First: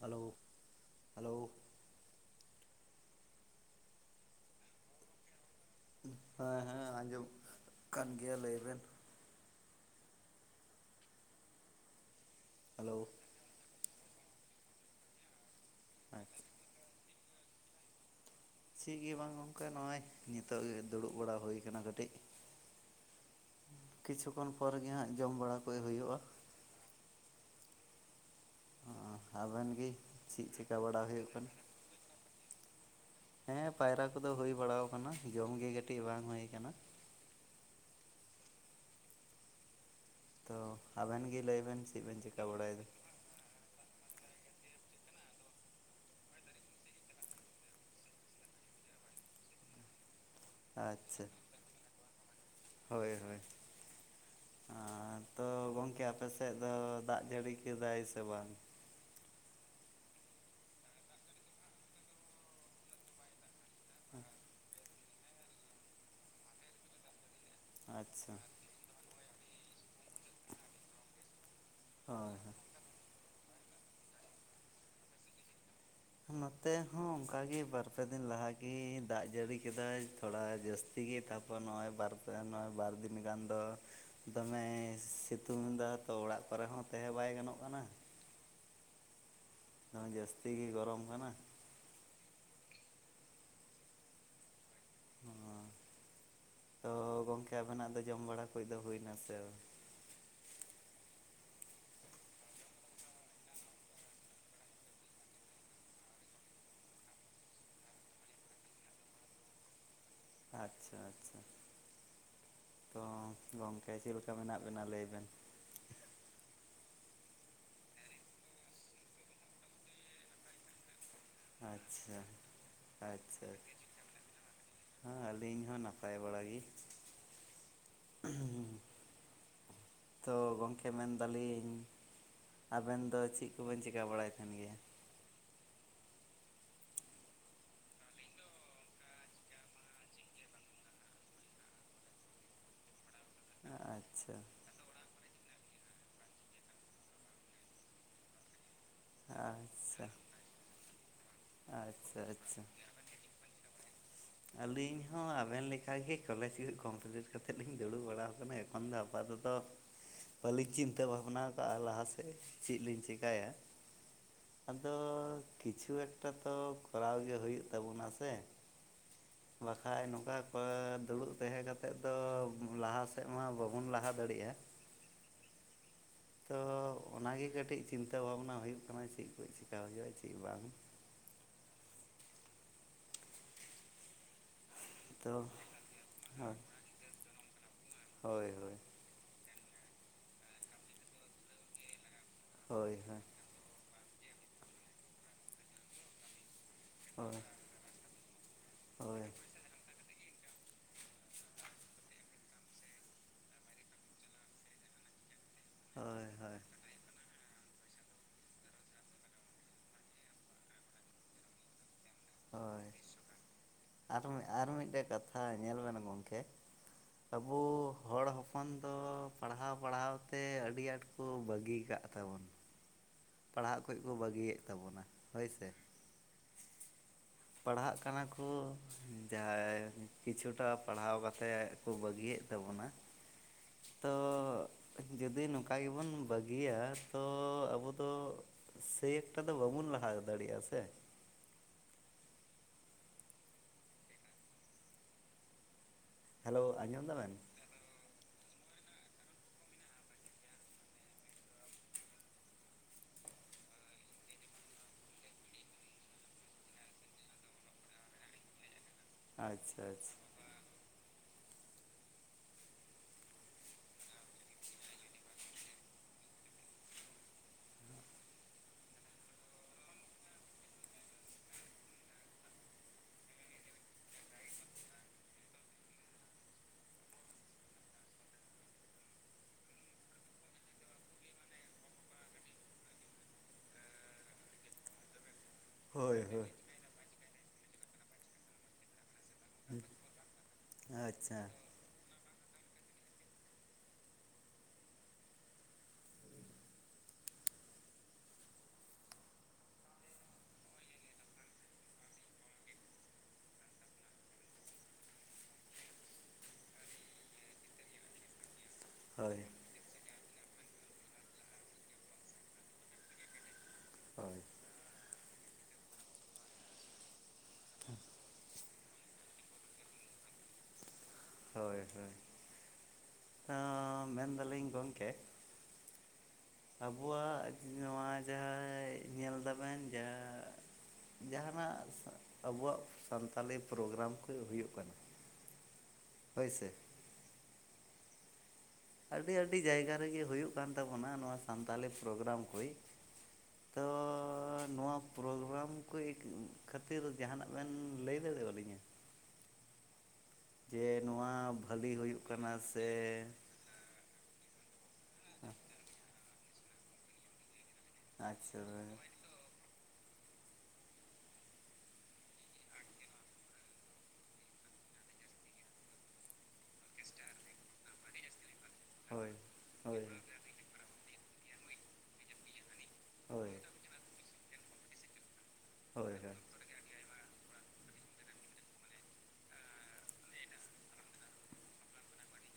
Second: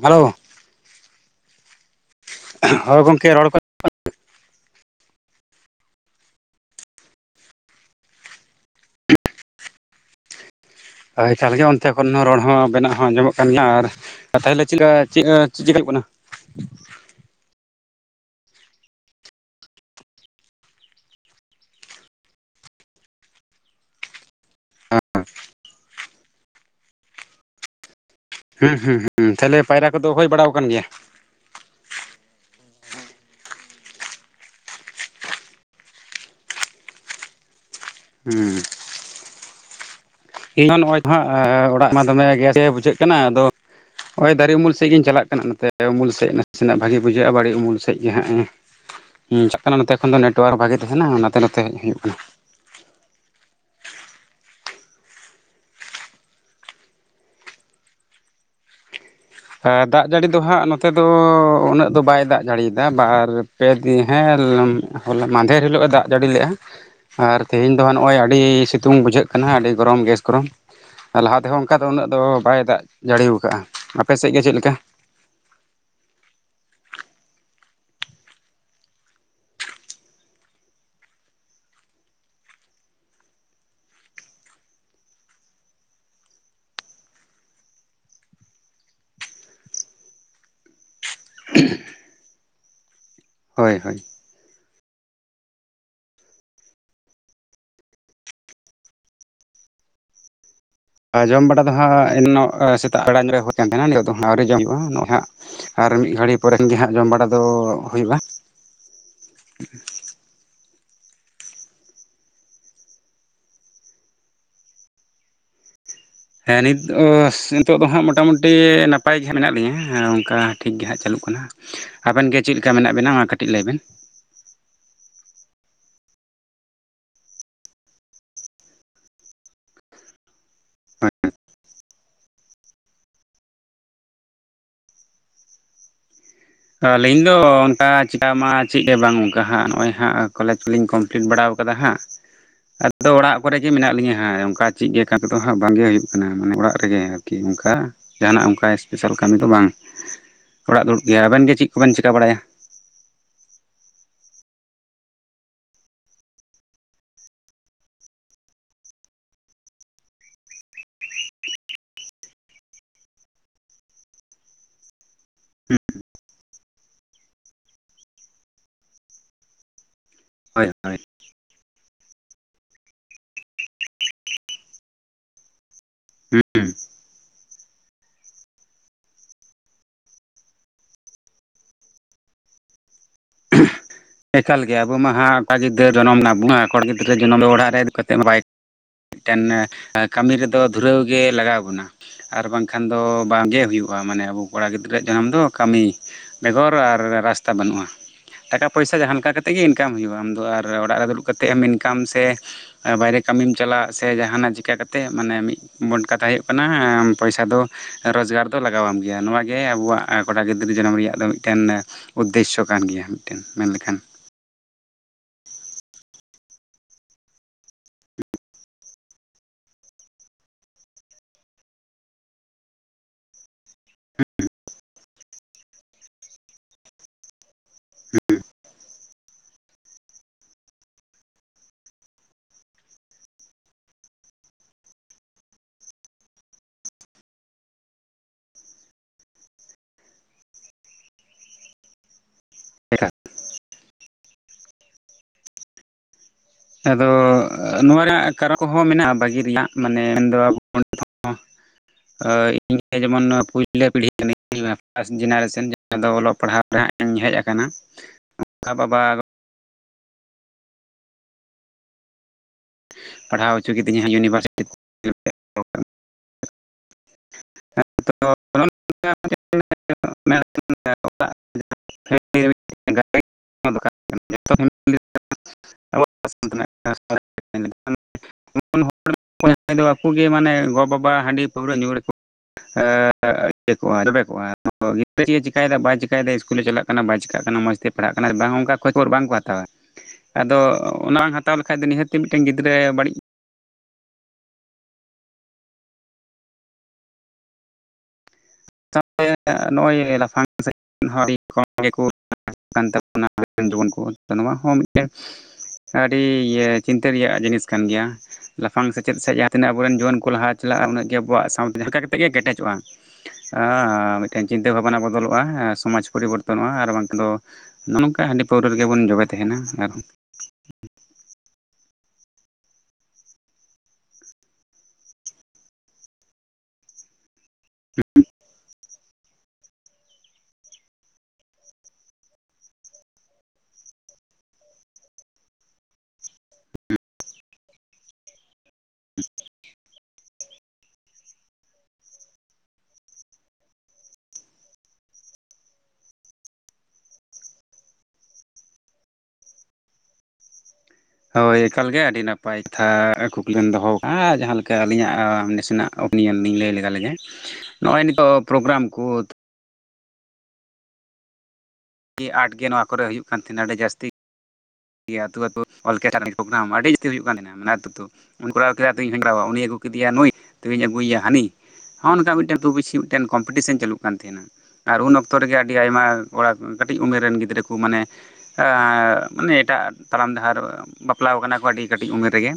Hello hello hello ᱦᱳᱭ ᱜᱚᱝᱠᱮ ᱨᱚᱲ ᱠᱚ ᱦᱮᱸ ᱦᱮᱸ ᱟᱸᱡᱚᱢ ᱠᱟᱱ ᱜᱮᱭᱟ ᱞᱮᱭ ᱵᱮᱱ ᱚᱭ ᱛᱟᱦᱞᱮ ᱜᱮ ᱚᱱᱛᱮ ᱠᱷᱚᱱ ᱦᱚᱸ ᱨᱚᱲ ᱦᱚᱸ ᱟᱵᱮᱱᱟᱜ ᱦᱮᱞᱳ ᱦᱚᱸ ᱟᱸᱡᱚᱢᱚᱜ ᱠᱟᱱ ᱜᱮᱭᱟ ᱟᱨ ᱛᱟᱦᱚᱞᱮ ᱪᱮᱫ ᱞᱮᱠᱟ ᱪᱮᱫ ᱮ ᱪᱮᱫ ᱪᱤᱠᱟ. ᱟᱪᱷᱟ ᱪᱮᱫ ᱜᱮ ᱵᱟᱝ ᱜᱚᱝᱠᱮ ᱱᱚᱜᱼᱚᱭ ᱱᱤᱛᱚᱜ ᱜᱮ ᱫᱩᱲᱩᱵ ᱵᱟᱲᱟ ᱦᱳᱭ ᱠᱟᱱᱟ ᱠᱟᱹᱴᱤᱡ [inaudible] ᱠᱤᱪᱷᱩ ᱠᱷᱚᱱ ᱯᱚᱨ ᱜᱮ ᱦᱟᱸᱜ ᱡᱚᱢ ᱵᱟᱲᱟ ᱠᱚ ᱦᱩᱭᱩᱜ-ᱟ ᱦᱩᱸ ᱚ ᱦᱩᱸ ᱦᱩᱸ ᱛᱟᱦᱚᱞᱮ ᱟᱵᱮᱱ ᱜᱮ ᱯᱟᱭᱨᱟ ᱠᱚᱫᱚ ᱦᱩᱭ ᱪᱮᱫ ᱵᱟᱲᱟᱣ ᱟᱠᱟᱱ ᱪᱤᱠᱟᱹ ᱜᱮᱭᱟ? ᱵᱟᱲᱟ ᱦᱩᱭᱩᱜ ᱠᱟᱱᱟ ᱦᱮᱸ ᱯᱟᱭᱨᱟ ᱠᱚᱫᱚ ᱦᱩᱭ ᱵᱟᱲᱟ ᱠᱟᱱᱟ ᱡᱚᱢ ᱜᱮ ᱠᱟᱹᱴᱤᱡ ᱵᱟᱝ ᱦᱩᱭ ᱠᱟᱱᱟ ᱦᱩᱸ ᱛᱚ ᱤᱧ ᱱᱚᱜ-ᱚᱭ ᱛᱚ ᱟᱵᱮᱱ ᱜᱮ ᱞᱟᱹᱭ ᱦᱟᱸᱜ ᱵᱮᱱ ᱚᱲᱟᱜ ᱪᱮᱫ ᱢᱟ ᱵᱮᱱ ᱫᱚᱢᱮ ᱪᱮᱠᱟ ᱜᱮᱥ ᱜᱮ ᱵᱟᱲᱟᱭᱮᱫᱟ ᱵᱩᱡᱷᱟᱹᱜ ᱠᱟᱱᱟ ᱟᱫᱚ ᱦᱚᱜ-ᱚᱭ ᱫᱟᱨᱮ ᱩᱢᱩᱞ ᱥᱮᱫ ᱜᱮᱧ ᱪᱟᱞᱟᱜ ᱠᱟᱱᱟ ᱱᱚᱛᱮ ᱩᱢᱩᱞ ᱥᱮᱫ ᱱᱟᱥᱮᱱᱟᱜ ᱵᱷᱟᱜᱤ ᱵᱩᱡᱷᱟᱹᱜ-ᱟ ᱵᱟᱹᱲᱤᱡ ᱩᱢᱩᱞ ᱥᱮᱫ ᱜᱮ ᱦᱟᱸᱜ ᱮ ᱦᱮᱸ ᱪᱟᱜ ᱠᱟᱱᱟ ᱱᱚᱛᱮ ᱠᱷᱚᱱ ᱫᱚ ᱱᱮᱴ ᱚᱣᱟᱨᱠ ᱵᱷᱟᱜᱮ ᱛᱟᱦᱮᱱᱟ ᱟᱪᱪᱷᱟ ᱚᱱᱟᱛᱮ ᱱᱚᱛᱮ ᱦᱮᱡ ᱦᱩᱭᱩᱜ ᱠᱟᱱᱟ‌ ᱦᱳᱭ ᱦᱳᱭ ᱟᱨ ᱛᱚ ᱜᱚᱢᱠᱮ ᱟᱯᱮ ᱥᱮᱫ ᱫᱚ ᱫᱟᱜ ᱡᱟᱹᱲᱤ ᱠᱮᱫᱟᱭ ᱥᱮ ᱵᱟᱝ ᱦᱮ ᱫᱟᱜ ᱡᱟᱹᱲᱤ ᱫᱚ ᱦᱟᱸᱜ ᱱᱚᱛᱮ ᱫᱚ ᱩᱱᱟᱹᱜ ᱫᱚ ᱵᱟᱭ ᱫᱟᱜ ᱡᱟᱹᱲᱤᱭᱫᱟ ᱵᱟᱨ ᱯᱮ ᱫᱤ ᱦᱮᱸ ᱦᱚ ᱢᱟᱫᱮᱨ ᱦᱤᱞᱳᱜ ᱮ ᱫᱟᱜ ᱡᱟᱹᱲᱤ ᱞᱮᱫ-ᱟ ᱟᱨ ᱛᱮᱦᱮᱧ ᱫᱚ ᱦᱟᱸᱜ ᱱᱚᱜ-ᱚᱭ ᱟᱪᱪᱷᱟ ᱟᱹᱰᱤ ᱥᱤᱛᱩᱝ ᱵᱩᱡᱷᱟᱹᱜ ᱠᱟᱱᱟ ᱟᱹᱰᱤ ᱜᱚᱨᱚᱢ ᱜᱮᱥ ᱜᱚᱨᱚᱢ ᱟᱨ ᱞᱟᱦᱟ ᱛᱮᱦᱚᱸ ᱚᱱᱠᱟ ᱫᱚ ᱩᱱᱟᱹᱜ ᱫᱚ ᱦᱳᱭ ᱦᱳᱭ ᱵᱟᱭ ᱫᱟᱜ ᱡᱟᱹᱲᱤᱣ ᱟᱠᱟᱜᱼᱟ ᱟᱯᱮ ᱥᱮᱫ ᱜᱮ ᱪᱮᱫᱞᱮᱠᱟ ᱱᱚᱛᱮ ᱦᱚᱸ ᱚᱱᱠᱟᱜᱮ ᱵᱟᱨ-ᱯᱮ ᱫᱤᱱ ᱞᱟᱦᱟ ᱜᱮ ᱫᱟᱜ ᱡᱟᱹᱲᱤ ᱠᱮᱫᱟᱭ ᱛᱷᱚᱲᱟ ᱡᱟᱹᱥ ᱛᱤᱜᱮ ᱛᱟᱯᱚᱨ ᱱᱚᱜ-ᱚᱭ ᱵᱟᱨᱯᱮ ᱱᱚᱜ-ᱚᱭ ᱵᱟᱨ ᱫᱤᱱ ᱜᱟᱱ ᱫᱚ ᱫᱚᱢᱮᱭ ᱥᱤᱛᱩᱝ ᱫᱟ ᱛᱚ ᱚᱲᱟᱜ ᱠᱚᱨᱮ ᱦᱚᱸ ᱛᱟᱦᱮᱸ ᱵᱟᱭ ᱜᱟᱱᱚᱜ ᱠᱟᱱᱟ ᱫᱚᱢᱮ ᱡᱟᱹᱥᱛᱤ ᱜᱮ ᱜᱚᱨᱚᱢ ᱠᱟᱱᱟ [unintelligible] ᱦᱳᱭ ᱦᱳᱭ ᱦᱚᱸ ᱛᱚ ᱜᱚᱝᱠᱮ ᱟᱵᱮᱱᱟᱜ ᱫᱚ ᱡᱚᱢ ᱵᱟᱲᱟ ᱠᱚᱡ ᱫᱚ ᱦᱩᱭᱱᱟ ᱥᱮ ᱟ ᱡᱚᱢ ᱵᱟᱲᱟ ᱫᱚ ᱦᱟᱸᱜ ᱮᱱᱚᱜ ᱥᱮᱛᱟᱜ ᱟᱲᱟᱝ ᱨᱮ ᱦᱳᱭ ᱠᱟᱱ ᱛᱟᱦᱮᱱᱟ ᱱᱤᱛᱚᱜ ᱫᱚ ᱦᱟᱜ ᱟ. ᱣᱨᱤ ᱡᱚᱢ ᱦᱩᱭᱩᱜᱼᱟ ᱱᱚᱜ ᱚᱭ ᱦᱟᱜ ᱟᱨ ᱢᱤᱫ ᱜᱷᱟᱹᱲᱤ ᱯᱚᱨᱮ ᱠᱷᱟᱱᱜᱮ ᱦᱟᱸᱜ ᱡᱚᱢ ᱵᱟᱲᱟ ᱫᱚ ᱦᱩᱭᱩᱜ-ᱟ ᱟᱪᱪᱷᱟ ᱟᱪᱪᱷᱟ ᱛᱚ ᱜᱚᱝᱠᱮ ᱪᱮᱫ ᱞᱮᱠᱟ ᱢᱮᱱᱟᱜ ᱵᱮᱱᱟ ᱞᱟᱹᱭ ᱵᱮᱱ ᱦᱮᱸ ᱱᱤᱛ ᱚᱥ ᱱᱤᱛᱚᱜ ᱫᱚ ᱦᱟᱸᱜ ᱢᱚᱴᱟ ᱢᱩᱴᱤ ᱱᱟᱯᱟᱭ ᱜᱮ ᱦᱟᱸᱜ ᱢᱮᱱᱟᱜ ᱞᱤᱧᱟᱹ ᱚᱱᱠᱟ ᱴᱷᱤᱠ ᱜᱮ ᱦᱟᱸᱜ ᱪᱟᱹᱞᱩᱜ ᱠᱟᱱᱟ ᱟᱪᱪᱷᱟ ᱟᱵᱮᱱ ᱜᱮ ᱪᱮᱫ ᱞᱮᱠᱟ ᱢᱮᱱᱟᱜ ᱵᱮᱱᱟ ᱚᱱᱟ ᱟᱪᱪᱷᱟ ᱠᱟᱹᱴᱤᱡ ᱞᱟᱹᱭ ᱵᱮᱱ ᱦᱮᱸ ᱟᱹᱞᱤᱧ ᱦᱚᱸ ᱱᱟᱯᱟᱭ ᱵᱟᱲᱟ ᱜᱮ [unintelligible] ᱛᱳ ᱜᱚᱢᱠᱮ ᱦᱳᱭ ᱢᱮᱱᱫᱟᱞᱤᱧ ᱟᱵᱮᱱ ᱫᱚ ᱪᱮᱫ ᱠᱚᱵᱮᱱ ᱪᱮᱠᱟ ᱵᱟᱲᱟᱭ ᱠᱟᱱ ᱜᱮᱭᱟ ᱟᱹᱞᱤᱧ ᱫᱚ ᱚᱱᱠᱟ ᱪᱮᱠᱟ ᱢᱟ ᱪᱮᱫ ᱜᱮ ᱵᱟᱝ ᱚᱱᱠᱟ ᱦᱟᱸᱜ ᱱᱚᱜ-ᱚᱭ ᱦᱟᱸᱜ ᱠᱚᱞᱮᱡᱽ ᱠᱚᱞᱤᱧ ᱠᱚᱢ ᱯᱞᱤᱴ ᱵᱟᱲᱟᱣ ᱠᱟᱫᱟ ᱦᱟᱸᱜ ᱟᱫᱚ ᱚᱲᱟᱜ ᱠᱚᱨᱮ ᱜᱮ ᱢᱮᱱᱟᱜ ᱞᱤᱧᱟᱹ ᱟᱪᱪᱷᱟ ᱦᱟᱸᱜ ᱚᱱᱠᱟ ᱪᱮᱫ ᱜᱮ ᱮᱠᱟ ᱛᱮᱫᱚ ᱦᱟᱸᱜ ᱵᱟᱝᱜᱮ ᱦᱩᱭᱩᱜ ᱠᱟᱱᱟ ᱢᱟᱱᱮ ᱚᱲᱟᱜ ᱨᱮᱜᱮ ᱟᱨᱠᱤ ᱚᱱᱠᱟ ᱡᱟᱦᱱᱟᱜ ᱚᱱᱠᱟ ᱵᱤᱥᱟᱞ ᱠᱟᱹᱢᱤ ᱫᱚ ᱵᱟᱝ ᱟᱪᱪᱷᱟ ᱚᱲᱟᱜ ᱫᱩᱲᱩᱵ ᱜᱮ ᱟᱵᱮᱱ ᱜᱮ ᱪᱮᱫ ᱠᱚᱵᱮᱱ ᱪᱤᱠᱟᱹ ᱟᱪᱪᱷᱟ ᱵᱟᱲᱟᱭᱟ ᱟᱪᱪᱷᱟ ᱟᱹᱞᱤᱧ ᱦᱚᱸ ᱟᱵᱮᱱ ᱞᱮᱠᱟᱜᱮ ᱠᱚᱞᱮᱡᱽ ᱠᱚ ᱠᱚᱢᱯᱞᱤᱴ ᱠᱟᱛᱮᱫ ᱞᱤᱧ ᱫᱩᱲᱩᱵ ᱵᱟᱲᱟ ᱟᱠᱟᱱᱟ ᱮᱠᱷᱚᱱ ᱫᱚ ᱟᱯᱟᱛᱚᱛᱚ ᱵᱟᱹᱞᱤᱧ ᱪᱤᱱᱛᱟᱹ ᱵᱷᱟᱵᱽᱱᱟ ᱠᱟᱜ-ᱟ ᱞᱟᱦᱟ ᱥᱮᱫ ᱪᱮᱫ ᱞᱤᱧ ᱪᱤᱠᱟᱭᱟ ᱟᱫᱚ ᱠᱤᱪᱷᱩ ᱮᱠᱴᱟ ᱛᱚ ᱠᱚᱨᱟᱣ ᱜᱮ ᱦᱩᱭᱩᱜ ᱛᱟᱵᱚᱱᱟ ᱥᱮ ᱵᱟᱠᱷᱟᱡ ᱱᱚᱝᱠᱟ ᱠᱚ ᱦᱳᱭ ᱦᱳᱭ ᱫᱩᱲᱩᱵ ᱛᱟᱦᱮᱸ ᱠᱟ ᱛᱮᱫ ᱫᱚ ᱞᱟᱦᱟ ᱥᱮᱫ ᱢᱟ ᱵᱟᱵᱚᱱ ᱞᱟᱦᱟ ᱫᱟᱲᱮᱜ-ᱟ ᱛᱚ ᱦᱩᱸ ᱚᱱᱟᱜᱮ ᱠᱟᱹᱴᱤᱡ ᱪᱤᱱᱛᱟᱹ ᱵᱷᱟᱵᱱᱟ ᱦᱩᱭᱩᱜ ᱠᱟᱱᱟ ᱪᱮᱫ ᱠᱚ ᱪᱮᱠᱟ ᱦᱩᱭᱩᱜ-ᱟ ᱪᱮᱫ ᱵᱟᱝ ᱮᱠᱟᱞ ᱜᱮ ᱟᱵᱚ ᱢᱟ ᱛᱚ ᱦᱟᱸᱜ ᱚᱠᱟ ᱜᱤᱫᱽᱨᱟᱹ ᱡᱚᱱᱚᱢ ᱢᱮᱱᱟᱜ ᱦᱳᱭ ᱵᱚᱱᱟ ᱠᱚᱲᱟ ᱜᱤᱫᱽᱨᱟᱹ ᱡᱚᱱᱚᱢ ᱫᱚ ᱚᱲᱟᱜ ᱨᱮ ᱫᱩᱲᱩᱵ ᱠᱟᱛᱮ ᱢᱟ ᱵᱟᱭ ᱦᱳᱭ ᱦᱳᱭ ᱢᱤᱫᱴᱮᱱ ᱠᱟᱹᱢᱤ ᱨᱮᱫᱚ ᱫᱷᱩᱨᱟᱹᱣ ᱜᱮ ᱞᱟᱜᱟᱣ ᱵᱚᱱᱟ ᱟᱨ ᱵᱟᱝᱠᱷᱟᱱ ᱦᱳᱭ ᱫᱚ ᱵᱟᱝᱜᱮ ᱦᱩᱭᱩᱜ ᱵᱟ ᱢᱟᱱᱮ ᱟᱵᱚ ᱠᱚᱲᱟ ᱜᱤᱫᱽᱨᱟᱹ ᱡᱟᱱᱟᱢ ᱫᱚ ᱠᱟᱹᱢᱤ ᱵᱮᱜᱚᱨ ᱟᱨ ᱦᱳᱭ ᱨᱟᱥᱛᱟ ᱵᱟᱹᱱᱩᱜ-ᱟ ᱯᱚᱭᱥᱟ ᱡᱟᱦᱟᱸ ᱦᱳᱭ ᱞᱮᱠᱟ ᱠᱟᱛᱮᱫ ᱜᱮ ᱤᱱᱠᱟᱢ ᱦᱩᱭᱩᱜ-ᱟ ᱟᱢᱫᱚ ᱟᱨ ᱚᱲᱟᱜ ᱨᱮ ᱫᱩᱲᱩᱵ ᱠᱟᱛᱮᱫ ᱮᱢ ᱤᱱᱠᱟᱢ ᱥᱮ ᱮ ᱵᱟᱭᱨᱮ ᱠᱟᱹᱢᱤᱢ ᱪᱟᱞᱟᱜ ᱥᱮ ᱡᱟᱦᱟᱱᱟᱜ ᱪᱤᱠᱟᱹ ᱠᱟᱛᱮᱜ ᱢᱟᱱᱮ ᱢᱤᱫ ᱵᱚᱱ ᱦᱳᱭ ᱠᱟᱛᱷᱟ ᱦᱩᱭᱩᱜ ᱦᱳᱭ ᱠᱟᱱᱟ ᱯᱚᱭᱥᱟ ᱫᱚ ᱨᱳᱡᱽᱜᱟᱨ ᱫᱚ ᱞᱟᱜᱟᱣ ᱟᱢ ᱜᱮᱭᱟ ᱱᱚᱣᱟᱜᱮ ᱟᱵᱚᱣᱟᱜ ᱠᱚᱲᱟ ᱜᱤᱫᱽᱨᱟᱹ ᱡᱟᱱᱟᱢ ᱨᱮᱭᱟᱜ ᱫᱚ ᱢᱤᱫᱴᱮᱱ ᱩᱫᱽᱫᱮᱥᱚ ᱠᱟᱱ ᱜᱮᱭᱟ ᱢᱤᱫᱴᱮᱱ ᱢᱮᱱᱞᱮᱠᱷᱟᱱ ᱟᱨᱚ ᱟᱨ ᱢᱤᱫᱴᱮᱱ ᱠᱟᱛᱷᱟ ᱧᱮᱞ ᱵᱮᱱ ᱜᱚᱢᱠᱮ ᱟᱵᱚ ᱦᱚᱲ ᱦᱚᱯᱚᱱ ᱫᱚ ᱯᱟᱲᱦᱟᱣ ᱯᱟᱲᱦᱟᱣ ᱛᱮ ᱟᱹᱰᱤ ᱟᱸᱴ ᱠᱚ ᱵᱟᱹᱜᱤ ᱠᱟᱜ ᱛᱟᱵᱚᱱ ᱯᱟᱲᱦᱟᱜ ᱠᱚ ᱠᱚ ᱵᱟᱹᱜᱤᱭᱮᱫ ᱛᱟᱵᱚᱱᱟ ᱦᱳᱭ ᱥᱮ ᱯᱟᱲᱦᱟᱜ ᱠᱟᱱᱟ ᱠᱚ ᱡᱟᱦᱟᱸᱭ ᱠᱤᱪᱷᱩᱴᱟ ᱯᱟᱲᱦᱟᱣ ᱠᱟᱛᱮᱫ ᱠᱚ ᱵᱟᱹᱜᱤᱭᱮᱫ ᱛᱟᱵᱚᱱᱟ [inaudible] ᱛᱚᱻ ᱡᱩᱫᱤ ᱱᱚᱝᱠᱟ ᱜᱮᱵᱚᱱ ᱵᱟᱹᱜᱤᱭᱟ ᱛᱚ ᱟᱵᱚ ᱫᱚ ᱥᱮ ᱮᱠᱴᱟ ᱫᱚ ᱵᱟᱵᱚᱱ ᱞᱟᱦᱟ ᱫᱟᱲᱮᱭᱟᱜᱼᱟ ᱥᱮ ᱦᱮᱞᱳ ᱟᱸᱡᱚᱢ ᱟᱫᱚ ᱫᱟᱵᱮᱱ ᱱᱚᱣᱟ ᱨᱮᱭᱟᱜ ᱠᱟᱨᱟ ᱠᱚᱦᱚᱸ ᱢᱮᱱᱟᱜᱼᱟ ᱵᱟᱹᱜᱤ ᱨᱮᱭᱟᱜ ᱢᱟᱱᱮ ᱢᱮᱱᱫᱚ ᱚᱸᱰᱮ ᱠᱷᱚᱱ ᱚ ᱤᱧ ᱡᱮᱢᱚᱱ ᱯᱩᱭᱞᱳ ᱯᱤᱲᱦᱤ ᱠᱟᱱᱟᱹᱧ ᱯᱷᱟᱥᱴ ᱡᱮᱱᱟᱨᱮᱥᱟᱱ ᱟᱫᱚ ᱚᱞᱚᱜ ᱯᱟᱲᱦᱟᱣ ᱨᱮᱦᱟᱸᱜ ᱤᱧ ᱦᱮᱡ ᱟᱠᱟᱱᱟ ᱵᱟᱵᱟ ᱟᱪᱪᱷᱟ ᱟᱪᱪᱷᱟ ᱯᱟᱲᱦᱟᱣ ᱦᱚᱪᱚ ᱠᱤᱫᱤᱧᱟᱭ ᱤᱭᱩᱱᱤᱵᱷᱟᱨᱥᱤᱴᱤ [inaudible] [inaudible] [inaudible] ᱠᱚᱭᱮᱠᱴᱟ ᱫᱚ ᱟᱠᱚ ᱜᱮ ᱢᱟᱱᱮ ᱜᱚ ᱵᱟᱵᱟ ᱦᱟᱺᱰᱤ ᱯᱟᱹᱣᱨᱟᱹ ᱧᱩ ᱨᱮᱠᱚ ᱮ ᱤᱭᱟᱹ ᱠᱚᱜᱼᱟ ᱡᱚᱵᱮ ᱠᱚᱜᱼᱟ ᱪᱮᱭ ᱪᱮᱠᱟᱭᱟᱫᱟ ᱵᱟᱭ ᱦᱳᱭ ᱪᱮᱠᱟᱹᱭᱮᱫᱟ ᱦᱳᱭ ᱤᱥᱠᱩᱞᱮ ᱪᱟᱞᱟᱜ ᱠᱟᱱᱟ ᱵᱟᱭ ᱪᱤᱠᱟᱜ ᱠᱟᱱᱟ ᱢᱚᱸᱡᱽ ᱛᱮ ᱯᱟᱲᱦᱟᱜ ᱠᱟᱱᱟᱭ ᱵᱟᱝ ᱚᱱᱠᱟ ᱠᱷᱚᱡᱽ ᱠᱷᱚᱵᱚᱨ ᱵᱟᱝ ᱠᱚ ᱦᱟᱛᱟᱣᱟ [inaudible] ᱟᱫᱚ ᱚᱱᱟ ᱟᱪᱪᱷᱟ ᱦᱟᱛᱟᱣ ᱞᱮᱠᱷᱟᱡ ᱫᱚ ᱱᱤᱦᱟᱹᱛ ᱢᱤᱫᱴᱮᱱ ᱜᱤᱫᱽᱨᱟᱹ ᱵᱟᱹᱲᱤᱡ [inaudible] ᱱᱚᱜᱼᱚᱭ ᱞᱟᱯᱷᱟᱝ ᱥᱮ [inaudible] ᱱᱚᱣᱟ ᱦᱚᱸ ᱢᱤᱫᱴᱮᱱ ᱟᱹᱰᱤ ᱤᱭᱟᱹ ᱪᱤᱱᱛᱟᱹ ᱨᱮᱭᱟᱜ ᱡᱤᱱᱤᱥ ᱠᱟᱱ ᱜᱮᱭᱟ ᱞᱟᱯᱷᱟᱝ ᱥᱮᱪᱮᱫ ᱥᱮᱡ ᱦᱳᱭ ᱡᱟᱦᱟᱸ ᱛᱤᱱᱟᱹᱜ ᱟᱵᱚᱨᱮᱱ ᱡᱩᱣᱟᱹᱱ ᱠᱚ ᱞᱟᱦᱟ ᱪᱟᱞᱟᱜᱼᱟ ᱩᱱᱟᱹᱜ ᱜᱮ ᱟᱵᱚᱣᱟᱜ ᱥᱟᱶᱛᱟ ᱡᱟᱦᱟᱸ ᱞᱮᱠᱟ ᱠᱟᱛᱮᱜ ᱜᱮ ᱠᱮᱴᱮᱡᱚᱜᱼᱟ। ᱟᱻ ᱦᱳᱭ ᱢᱤᱫᱴᱮᱱ ᱪᱤᱱᱛᱟᱹ ᱵᱷᱟᱵᱱᱟ ᱵᱚᱫᱚᱞᱚᱜᱼᱟ ᱥᱚᱢᱟᱡ ᱯᱚᱨᱤᱵᱚᱨᱛᱚᱱᱚᱜᱼᱟ ᱟᱨ ᱵᱟᱝᱠᱷᱟᱱ ᱫᱚ ᱱᱚᱜᱼᱚ ᱱᱚᱝᱠᱟ ᱦᱟᱺᱰᱤ ᱯᱟᱹᱣᱨᱟᱹ ᱨᱮᱜᱮ ᱵᱚᱱ ᱡᱚᱵᱮ ᱛᱟᱦᱮᱱᱟ ᱟᱨᱦᱚᱸ ᱦᱳᱭ ᱼ ᱦᱳᱭ ᱟᱻ ᱢᱮᱱᱫᱟᱹᱞᱤᱧ ᱜᱚᱢᱠᱮ ᱟᱵᱚᱣᱟᱜ ᱱᱚᱣᱟ ᱡᱟᱦᱟᱸᱭ ᱧᱮᱞ ᱫᱟᱵᱮᱱ ᱡᱟᱻ ᱡᱟᱦᱟᱱᱟᱜ ᱟᱵᱚᱣᱟᱜ ᱥᱟᱱᱛᱟᱞᱤ ᱯᱨᱚᱜᱨᱟᱢ ᱠᱚ ᱦᱩᱭᱩᱜ ᱠᱟᱱᱟ [inaudible] ᱦᱚᱭᱥᱮ ᱟᱹᱰᱤ ᱟᱹᱰᱤ ᱡᱟᱭᱜᱟ ᱨᱮᱜᱮ ᱦᱩᱭᱩᱜ ᱠᱟᱱ ᱛᱟᱵᱚᱱᱟ ᱱᱚᱣᱟ ᱥᱟᱱᱛᱟᱞᱤ ᱯᱨᱚᱜᱨᱟᱢ ᱠᱚᱭ [inaudible] ᱛᱚ ᱱᱚᱣᱟ ᱯᱨᱳᱜᱨᱟᱢ ᱠᱚ ᱠᱷᱟᱹᱛᱤᱨ ᱡᱟᱦᱟᱱᱟᱜ ᱵᱮᱱ ᱞᱟᱹᱭ ᱫᱟᱲᱮᱣᱟᱞᱤᱧᱟ ᱡᱮ ᱱᱚᱣᱟ ᱦᱚᱭ ᱮᱠᱟᱞ ᱵᱷᱟᱹᱞᱤ ᱜᱮ ᱟᱹᱰᱤ ᱦᱩᱭᱩᱜ ᱠᱟᱱᱟ ᱱᱟᱯᱟᱭ ᱛᱷᱟ ᱥᱮ ᱠᱩ ᱵᱮᱱ ᱫᱚᱦᱚ ᱠᱟᱜᱼᱟ ᱡᱟᱦᱟᱸ ᱞᱮᱠᱟ ᱟᱹᱞᱤᱧᱟᱜ ᱱᱟᱥᱮᱱᱟᱜ ᱳᱯᱤᱱᱤᱭᱚᱱ ᱞᱤᱧ ᱞᱟᱹᱭ ᱞᱮᱜᱟ ᱞᱮᱜᱮ ᱱᱚᱜᱼᱚᱭ ᱱᱤᱛᱚᱜ ᱟᱪᱪᱷᱟ ᱯᱨᱳᱜᱨᱟᱢ ᱦᱳᱭ ᱠᱚ ᱟᱹᱰᱤ ᱟᱴ ᱜᱮ ᱱᱚᱣᱟ ᱠᱚᱨᱮ ᱦᱩᱭᱩᱜ ᱠᱟᱱ ᱛᱟᱦᱮᱱᱟ ᱟᱹᱰᱤ ᱡᱟᱹᱥᱛᱤ ᱟᱹᱛᱩ ᱟᱹᱛᱩ [unintelligible] ᱯᱨᱳᱜᱨᱟᱢ ᱟᱹᱰᱤ ᱡᱟᱹᱥᱛᱤ ᱦᱩᱭᱩᱜ ᱠᱟᱱ ᱛᱟᱦᱮᱸᱱᱟ ᱟᱹᱛᱩ ᱟᱹᱛᱩ ᱩᱱᱤ ᱠᱚᱨᱟᱣ ᱠᱮᱫᱟ ᱤᱧ ᱦᱩᱧ ᱦᱳᱭ ᱠᱚᱨᱟᱣᱟ ᱩᱱᱤ ᱟᱹᱜᱩ ᱦᱳᱭ ᱠᱮᱫᱮᱭᱟ ᱱᱩᱭ ᱛᱚᱵᱮᱧ ᱟᱹᱜᱩᱭᱭᱟ ᱦᱟᱹᱱᱤ ᱱᱚᱜᱼᱚ ᱱᱚᱝᱠᱟ ᱢᱤᱫᱴᱟᱝ ᱟᱹᱛᱩ ᱯᱤᱪᱷᱤ ᱢᱤᱫᱴᱮᱱ ᱦᱳᱭ ᱠᱚᱢᱯᱤᱴᱤᱥᱮᱱ ᱪᱟᱞᱹᱩᱜ ᱠᱟᱱ ᱛᱟᱦᱮᱸᱱᱟ, ᱟᱨ ᱩᱱ ᱚᱠᱛᱚ ᱨᱮᱜᱮ ᱟᱹᱰᱤ ᱟᱭᱢᱟ ᱦᱳᱭ ᱠᱚᱲᱟᱼᱼ ᱠᱟᱹᱴᱤᱡ ᱩᱢᱮᱨ ᱨᱮᱱ ᱜᱤᱫᱽᱨᱟᱹ ᱠᱚ ᱢᱟᱱᱮ ᱢᱟᱱᱮ ᱟᱸᱮᱻ ᱢᱮᱱᱮᱼᱼ ᱮᱴᱟᱜ ᱛᱟᱲᱟᱢ ᱰᱟᱦᱟᱨ ᱵᱟᱯᱞᱟ ᱟᱠᱟᱱᱟ ᱠᱚ ᱟᱹᱰᱤ ᱠᱟᱹᱴᱤᱡ ᱩᱢᱮᱨ ᱨᱮᱜᱮ,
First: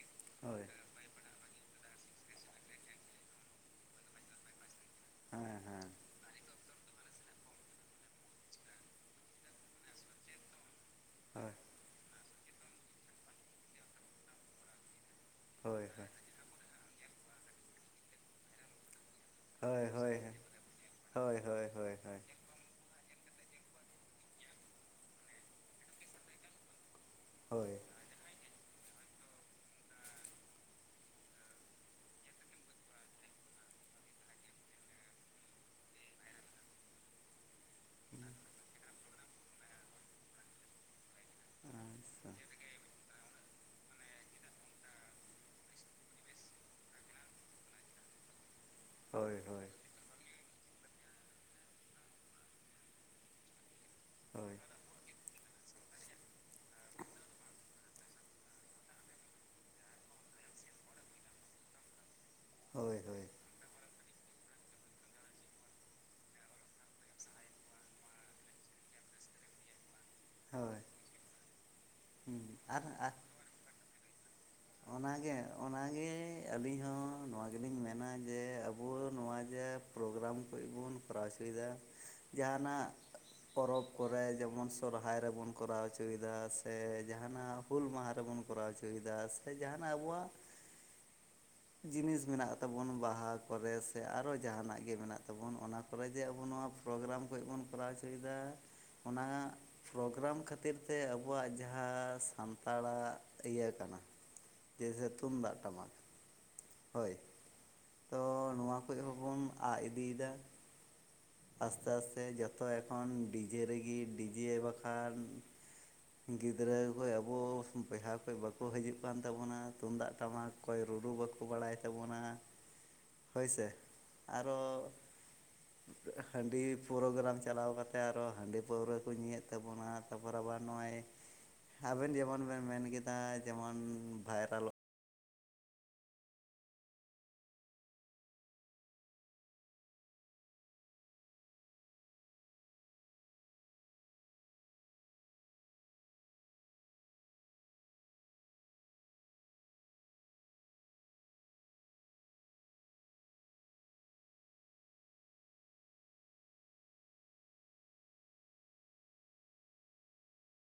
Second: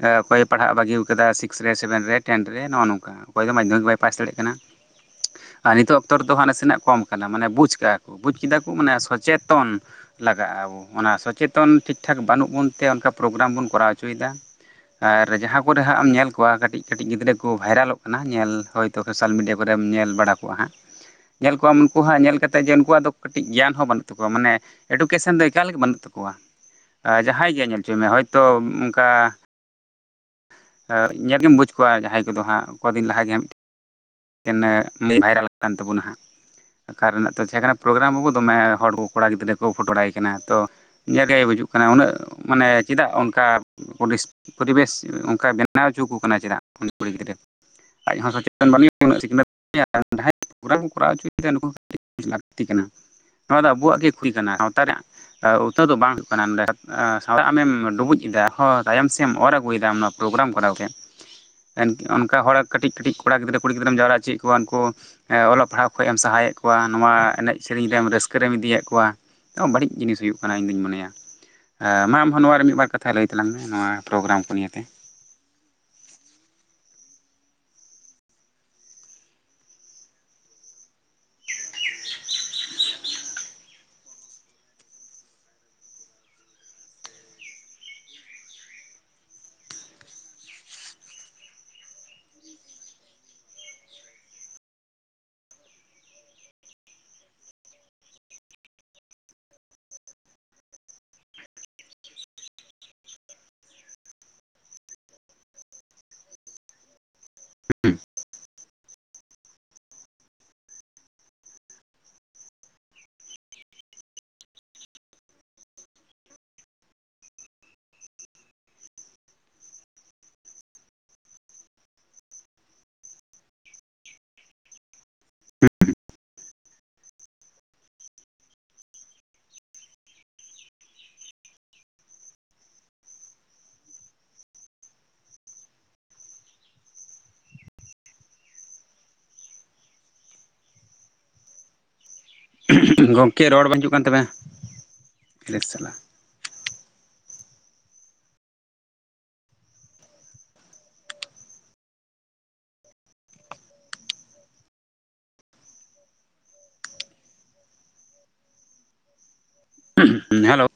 ᱚᱠᱚᱭ ᱦᱳᱭ ᱯᱟᱲᱦᱟᱜ ᱵᱟᱹᱜᱤᱣ ᱟᱠᱟᱫᱟᱼᱼ ᱥᱨᱮ ᱥᱮᱵᱷᱮᱱ ᱨᱮ ᱴᱮᱱ ᱨᱮ ᱱᱚᱜᱼᱚ ᱱᱚᱝᱠᱟ ᱚᱠᱚᱭ ᱫᱚ ᱢᱟᱫᱽᱫᱷᱚᱢᱤᱠ ᱵᱟᱭ ᱯᱟᱥ ᱫᱟᱲᱮᱭᱟᱜ ᱠᱟᱱᱟ, ᱦᱮᱸ ᱟᱨ ᱦᱮᱸ ᱱᱤᱛᱚᱜᱼᱼ ᱵᱚᱛᱚᱨ ᱫᱚ ᱦᱟᱸᱜ ᱱᱟᱥᱮᱱᱟᱜ ᱠᱚᱢ ᱠᱟᱱᱟ ᱢᱟᱱᱮ ᱵᱩᱡᱽ ᱠᱟᱜ-ᱟ ᱠᱚ ᱵᱩᱡᱽ ᱠᱮᱫᱟ ᱠᱚ ᱢᱟᱱᱮ ᱥᱚᱪᱮᱛᱚᱱ ᱞᱟᱜᱟᱜ-ᱟ, ᱟᱵᱚᱼᱼ ᱚᱱᱟ ᱦᱳᱭ ᱥᱚᱪᱮᱛᱚᱱ ᱴᱷᱤᱠ ᱴᱷᱟᱠ ᱵᱟᱹᱱᱩᱜ ᱵᱚᱱ ᱛᱮ ᱚᱱᱠᱟ ᱯᱨᱳᱜᱨᱟᱢ ᱵᱚᱱ ᱠᱚᱨᱟᱣ ᱚᱪᱚ ᱮᱫᱟ᱾ ᱟᱨ ᱡᱟᱦᱟᱸ ᱠᱚᱨᱮ ᱦᱳᱭ ᱦᱟᱸᱜ ᱮᱢ ᱦᱳᱭ ᱧᱮᱞ ᱠᱚᱣᱟ ᱠᱟᱹᱴᱤᱡ ᱠᱟᱹᱴᱤᱡ ᱜᱤᱫᱽᱨᱟᱹ ᱠᱚ ᱵᱷᱟᱭᱨᱟᱞᱚᱜ ᱠᱟᱱᱟ, ᱧᱮᱞ ᱦᱚᱭᱛᱼᱼ ᱛᱚ ᱥᱳᱥᱟᱞ ᱢᱤᱰᱤᱭᱟ ᱠᱚᱨᱮᱢ ᱦᱳᱭ ᱧᱮᱞ ᱦᱳᱭ ᱵᱟᱲᱟ ᱠᱚᱣᱟ ᱦᱟᱸᱜ᱾ ᱦᱳᱭ ᱧᱮᱞ ᱦᱳᱭ ᱠᱚᱣᱟᱢ ᱦᱳᱭ ᱦᱳᱭ ᱱᱩᱠᱩ ᱦᱟᱸᱜ ᱧᱮᱞ ᱠᱟᱛᱮᱜ ᱡᱮ ᱩᱱᱠᱩᱣᱟᱜ ᱫᱚ ᱠᱟᱹᱴᱤᱡ ᱜᱮᱭᱟᱱ ᱦᱚᱸ ᱵᱟᱹᱱᱩᱜ ᱛᱟᱠᱚᱣᱟ ᱢᱟᱱᱮᱼᱼ ᱮᱰᱩᱠᱮᱥᱟᱱ ᱫᱚ ᱮᱠᱟᱞ ᱜᱮ ᱵᱟᱹᱱᱩᱜ ᱛᱟᱠᱚᱣᱟ᱾ ᱡᱟᱦᱟᱸᱭ ᱜᱮ ᱧᱮᱞ ᱦᱳᱭ ᱦᱚᱪᱚᱭᱮᱢᱮ ᱦᱚᱭᱛᱳ ᱚᱱᱠᱟᱼᱼ ᱧᱮᱞᱜ ᱜᱮᱢ ᱵᱩᱡᱽ ᱠᱚᱣᱟ ᱡᱟᱦᱟᱸᱭ ᱠᱚᱫᱚ ᱦᱟᱸᱜ ᱠᱚᱫᱤᱱ ᱞᱟᱦᱟ ᱜᱮ ᱦᱟᱸᱜ ᱼᱼ [unintelligible] ᱵᱷᱟᱭᱨᱟᱞ ᱠᱟᱱ ᱛᱟᱵᱚᱱᱟ ᱦᱟᱸᱜ ᱚᱠᱟ ᱨᱮᱱᱟᱜ ᱛᱚ ᱛᱟᱦᱮᱸ ᱠᱟᱱᱟ ᱯᱨᱳᱜᱨᱟᱢ ᱦᱚᱸᱠᱚ ᱫᱚᱢᱮ ᱦᱚᱲ ᱠᱚ ᱠᱚᱲᱟ ᱜᱤᱫᱽᱨᱟᱹ ᱠᱚ ᱯᱷᱳᱴᱳᱭ ᱵᱲᱟᱭ ᱠᱟᱱᱟ, ᱛᱚᱼᱼ ᱜᱮ ᱵᱩᱡᱩᱜ ᱠᱟᱱᱟ ᱩᱱᱟᱹᱜ ᱟᱪᱪᱷᱟ ᱢᱟᱱᱮ ᱪᱮᱫᱟᱜ ᱚᱱᱠᱟᱼᱼ ᱯᱚᱨᱤᱥ ᱯᱚᱨᱤᱵᱮᱥ ᱚᱱᱠᱟ ᱵᱮᱱᱟᱣ ᱦᱚᱪᱚ ᱟᱠᱩ ᱠᱟᱱᱟ ᱪᱮᱫᱟᱜ? ᱩᱱᱤ ᱠᱩᱲᱤ ᱜᱤᱫᱽᱨᱟᱹ᱾ ᱟᱡ ᱦᱚᱸ ᱥᱚᱪᱮᱛᱚᱱ ᱵᱟᱹᱱᱩᱜ ᱮᱭᱟ ᱩᱱᱟᱹᱜ ᱦᱳᱭ ᱥᱤᱠᱱᱟᱹᱛ ᱦᱳᱭ ᱜᱮᱭᱟ [unintelligible] [unintelligible] ᱠᱚᱨᱟᱣ ᱦᱚᱪᱚᱭᱮᱫᱟ ᱱᱚᱣᱟ ᱦᱚᱸ ᱠᱟᱹᱴᱤᱡ ᱞᱟᱹᱠᱛᱤ ᱠᱟᱱᱟ ᱱᱚᱣᱟ ᱫᱚ ᱟᱵᱩᱣᱟᱜ ᱜᱮ ᱠᱷᱩᱭ ᱠᱟᱱᱟ ᱦᱳᱭ ᱥᱟᱶᱛᱟ ᱨᱮᱭᱟᱜ ᱩᱛᱱᱟᱹᱣ ᱫᱚ ᱵᱟᱝᱼᱼ [unintelligible] ᱥᱟᱶ ᱟᱢᱮᱢ ᱰᱩᱵᱩᱡ ᱮᱫᱟ ᱛᱟᱭᱚᱢ ᱥᱮᱫ ᱮᱢ ᱚᱨ ᱟᱹᱜᱩᱭᱮᱫᱟ ᱱᱚᱣᱟ ᱯᱨᱳᱜᱨᱟᱢ ᱠᱚᱨᱟᱣ ᱛᱮ᱾ ᱚᱱᱠᱟ ᱦᱚᱲ ᱠᱟᱹᱴᱤᱡ ᱦᱳᱭ ᱦᱳᱭ ᱠᱟᱹᱴᱤᱡ ᱠᱚᱲᱟ ᱜᱤᱫᱽᱨᱟᱹ ᱠᱩᱲᱤ ᱜᱤᱫᱽᱨᱟᱹᱢ ᱡᱟᱣᱨᱟ ᱦᱚᱪᱚᱭᱮᱫ ᱠᱚᱣᱟ ᱩᱱᱠᱩᱼᱼ ᱦᱮᱸ ᱚᱞᱚᱜ ᱯᱟᱲᱦᱟᱜ ᱠᱷᱚᱡ ᱮᱢ ᱥᱟᱦᱟᱭᱮᱫ ᱠᱚᱣᱟ ᱱᱚᱣᱟ ᱮᱱᱮᱡ ᱥᱮᱨᱮᱧ ᱨᱮᱢ ᱨᱟᱹᱥᱠᱟᱹ ᱨᱮᱢ ᱤᱫᱤᱭᱮᱫ ᱠᱚᱣᱟ᱾ ᱵᱟᱹᱲᱤᱡ ᱡᱤᱱᱤᱥ ᱦᱩᱭᱩᱜ ᱠᱟᱱᱟ ᱤᱧᱫᱩᱧ ᱦᱳᱭ ᱦᱳᱭ ᱢᱚᱱᱮᱭᱟ! ᱦᱮᱸ ᱢᱟ ᱟᱢᱦᱚᱸ ᱱᱚᱣᱟ ᱨᱮ ᱢᱤᱫ ᱵᱟᱨ ᱠᱟᱛᱷᱟ ᱟᱨ ᱞᱟᱹᱭ ᱛᱟᱞᱟᱝ ᱢᱮ ᱱᱚᱣᱟ ᱯᱨᱳᱜᱨᱟᱢ ᱠᱚ ᱱᱤᱭᱮᱛᱮᱼᱼ ᱚᱱᱟᱜᱮ ᱚᱱᱟᱜᱮ ᱟᱹᱞᱤᱧ ᱦᱚᱸ ᱱᱚᱣᱟ ᱜᱮᱞᱤᱧ ᱢᱮᱱᱟ ᱡᱮ ᱟᱵᱚ ᱱᱚᱣᱟ ᱡᱮᱼᱼ ᱯᱨᱳᱜᱨᱟᱢ ᱠᱚᱡ ᱵᱚᱱ ᱠᱚᱨᱟᱣ ᱦᱚᱪᱚᱭᱮᱫᱟ, ᱡᱟᱦᱟᱸᱱᱟᱜᱼᱼ ᱯᱚᱨᱚᱵᱽ ᱠᱚᱨᱮ ᱡᱮᱢᱚᱱ ᱥᱚᱨᱦᱟᱭ ᱨᱮᱵᱚᱱ ᱠᱚᱨᱟᱣ ᱚᱪᱚᱭᱮᱫᱟ ᱥᱮ ᱡᱟᱦᱟᱸᱱᱟᱜᱼᱼ ᱦᱩᱞ ᱢᱟᱦᱟ ᱨᱮᱵᱚᱱ ᱠᱚᱨᱟᱣ ᱦᱚᱪᱚᱭᱮᱫᱟ, ᱥᱮ ᱡᱟᱦᱟᱸᱱᱟᱜ ᱟᱵᱚᱣᱟᱜᱼᱼ ᱡᱤᱱᱤᱥ ᱢᱮᱱᱟᱜ ᱛᱟᱵᱚᱱ ᱵᱟᱦᱟ ᱠᱚᱨᱮ ᱥᱮ ᱟᱨᱚ ᱡᱟᱦᱟᱱᱟᱜ ᱜᱮ ᱢᱮᱱᱟᱜ ᱛᱟᱵᱚᱱ ᱚᱱᱟᱼᱼ ᱛᱚᱵᱮ ᱡᱮ ᱟᱵᱚ ᱱᱚᱣᱟ ᱯᱨᱳᱜᱨᱟᱢ ᱠᱚ ᱵᱚᱱ ᱠᱚᱨᱟᱣ ᱦᱚᱪᱚ ᱮᱫᱟ ᱚᱱᱟᱼᱼ ᱯᱨᱳᱜᱨᱟᱢ ᱠᱷᱟᱹᱛᱤᱨ ᱛᱮ ᱟᱵᱚᱣᱟᱜ ᱡᱟᱦᱟᱸ ᱥᱟᱱᱛᱟᱲᱟᱜ ᱤᱭᱟᱹ ᱠᱟᱱᱟ᱾ ᱡᱮᱦᱮ ᱛᱩ ᱛᱩᱢᱫᱟᱜ ᱴᱟᱢᱟᱠ, ᱦᱳᱭ ᱛᱚ ᱱᱚᱣᱟ ᱠᱚᱡ ᱦᱚᱸᱵᱚᱱ ᱟᱜ ᱤᱫᱤᱭᱮᱫᱟ᱾ ᱟᱥᱛᱮ ᱟᱥᱛᱮ ᱡᱚᱛᱚ ᱮᱠᱷᱚᱱ ᱰᱤᱡᱮ ᱨᱮᱜᱮ ᱰᱤᱡᱮ ᱵᱟᱠᱷᱟᱱᱼᱼ ᱜᱤᱫᱽᱨᱟᱹ ᱠᱷ ᱟᱵᱚ ᱵᱚᱭᱦᱟ ᱠᱷᱚᱡ ᱵᱟᱠᱚ ᱦᱤᱡᱩᱜ ᱠᱟᱱ ᱛᱟᱵᱚᱱᱟ ᱛᱩᱢᱫᱟᱜ ᱴᱟᱢᱟᱠᱼᱼ ᱚᱠᱚᱭ ᱨᱩᱼᱨᱩ ᱵᱟᱠᱚ ᱵᱟᱰᱟᱭ ᱛᱟᱵᱚᱱᱟ, ᱦᱳᱭ ᱥᱮ ᱟᱨᱚᱼᱼ ᱦᱟᱺᱰᱤ ᱯᱨᱳᱜᱽᱨᱟᱢ ᱪᱟᱞᱟᱣ ᱠᱟᱛᱮᱫ ᱟᱨᱚ ᱦᱟᱺᱰᱤ ᱯᱟᱹᱣᱨᱟᱹ ᱠᱚ ᱧᱩᱭᱮᱫ ᱛᱟᱵᱚᱱᱟ, ᱛᱟ ᱯᱚᱨᱮᱵᱟᱨ ᱱᱚᱜ-ᱚᱭ ᱟᱵᱮᱱ ᱡᱮᱢᱚᱱ ᱵᱮᱱ ᱢᱮᱱ ᱠᱮᱫᱟ ᱡᱮᱢᱚᱱ ᱵᱷᱟᱭᱨᱟᱞᱚᱜᱼᱼ ᱜᱚᱝᱠᱮ ᱨᱚᱲ ᱵᱟᱝ ᱦᱤᱡᱩᱜ ᱠᱟᱱ ᱛᱟᱵᱤᱱᱟ, ᱦᱩᱸ ᱦᱮᱞᱳ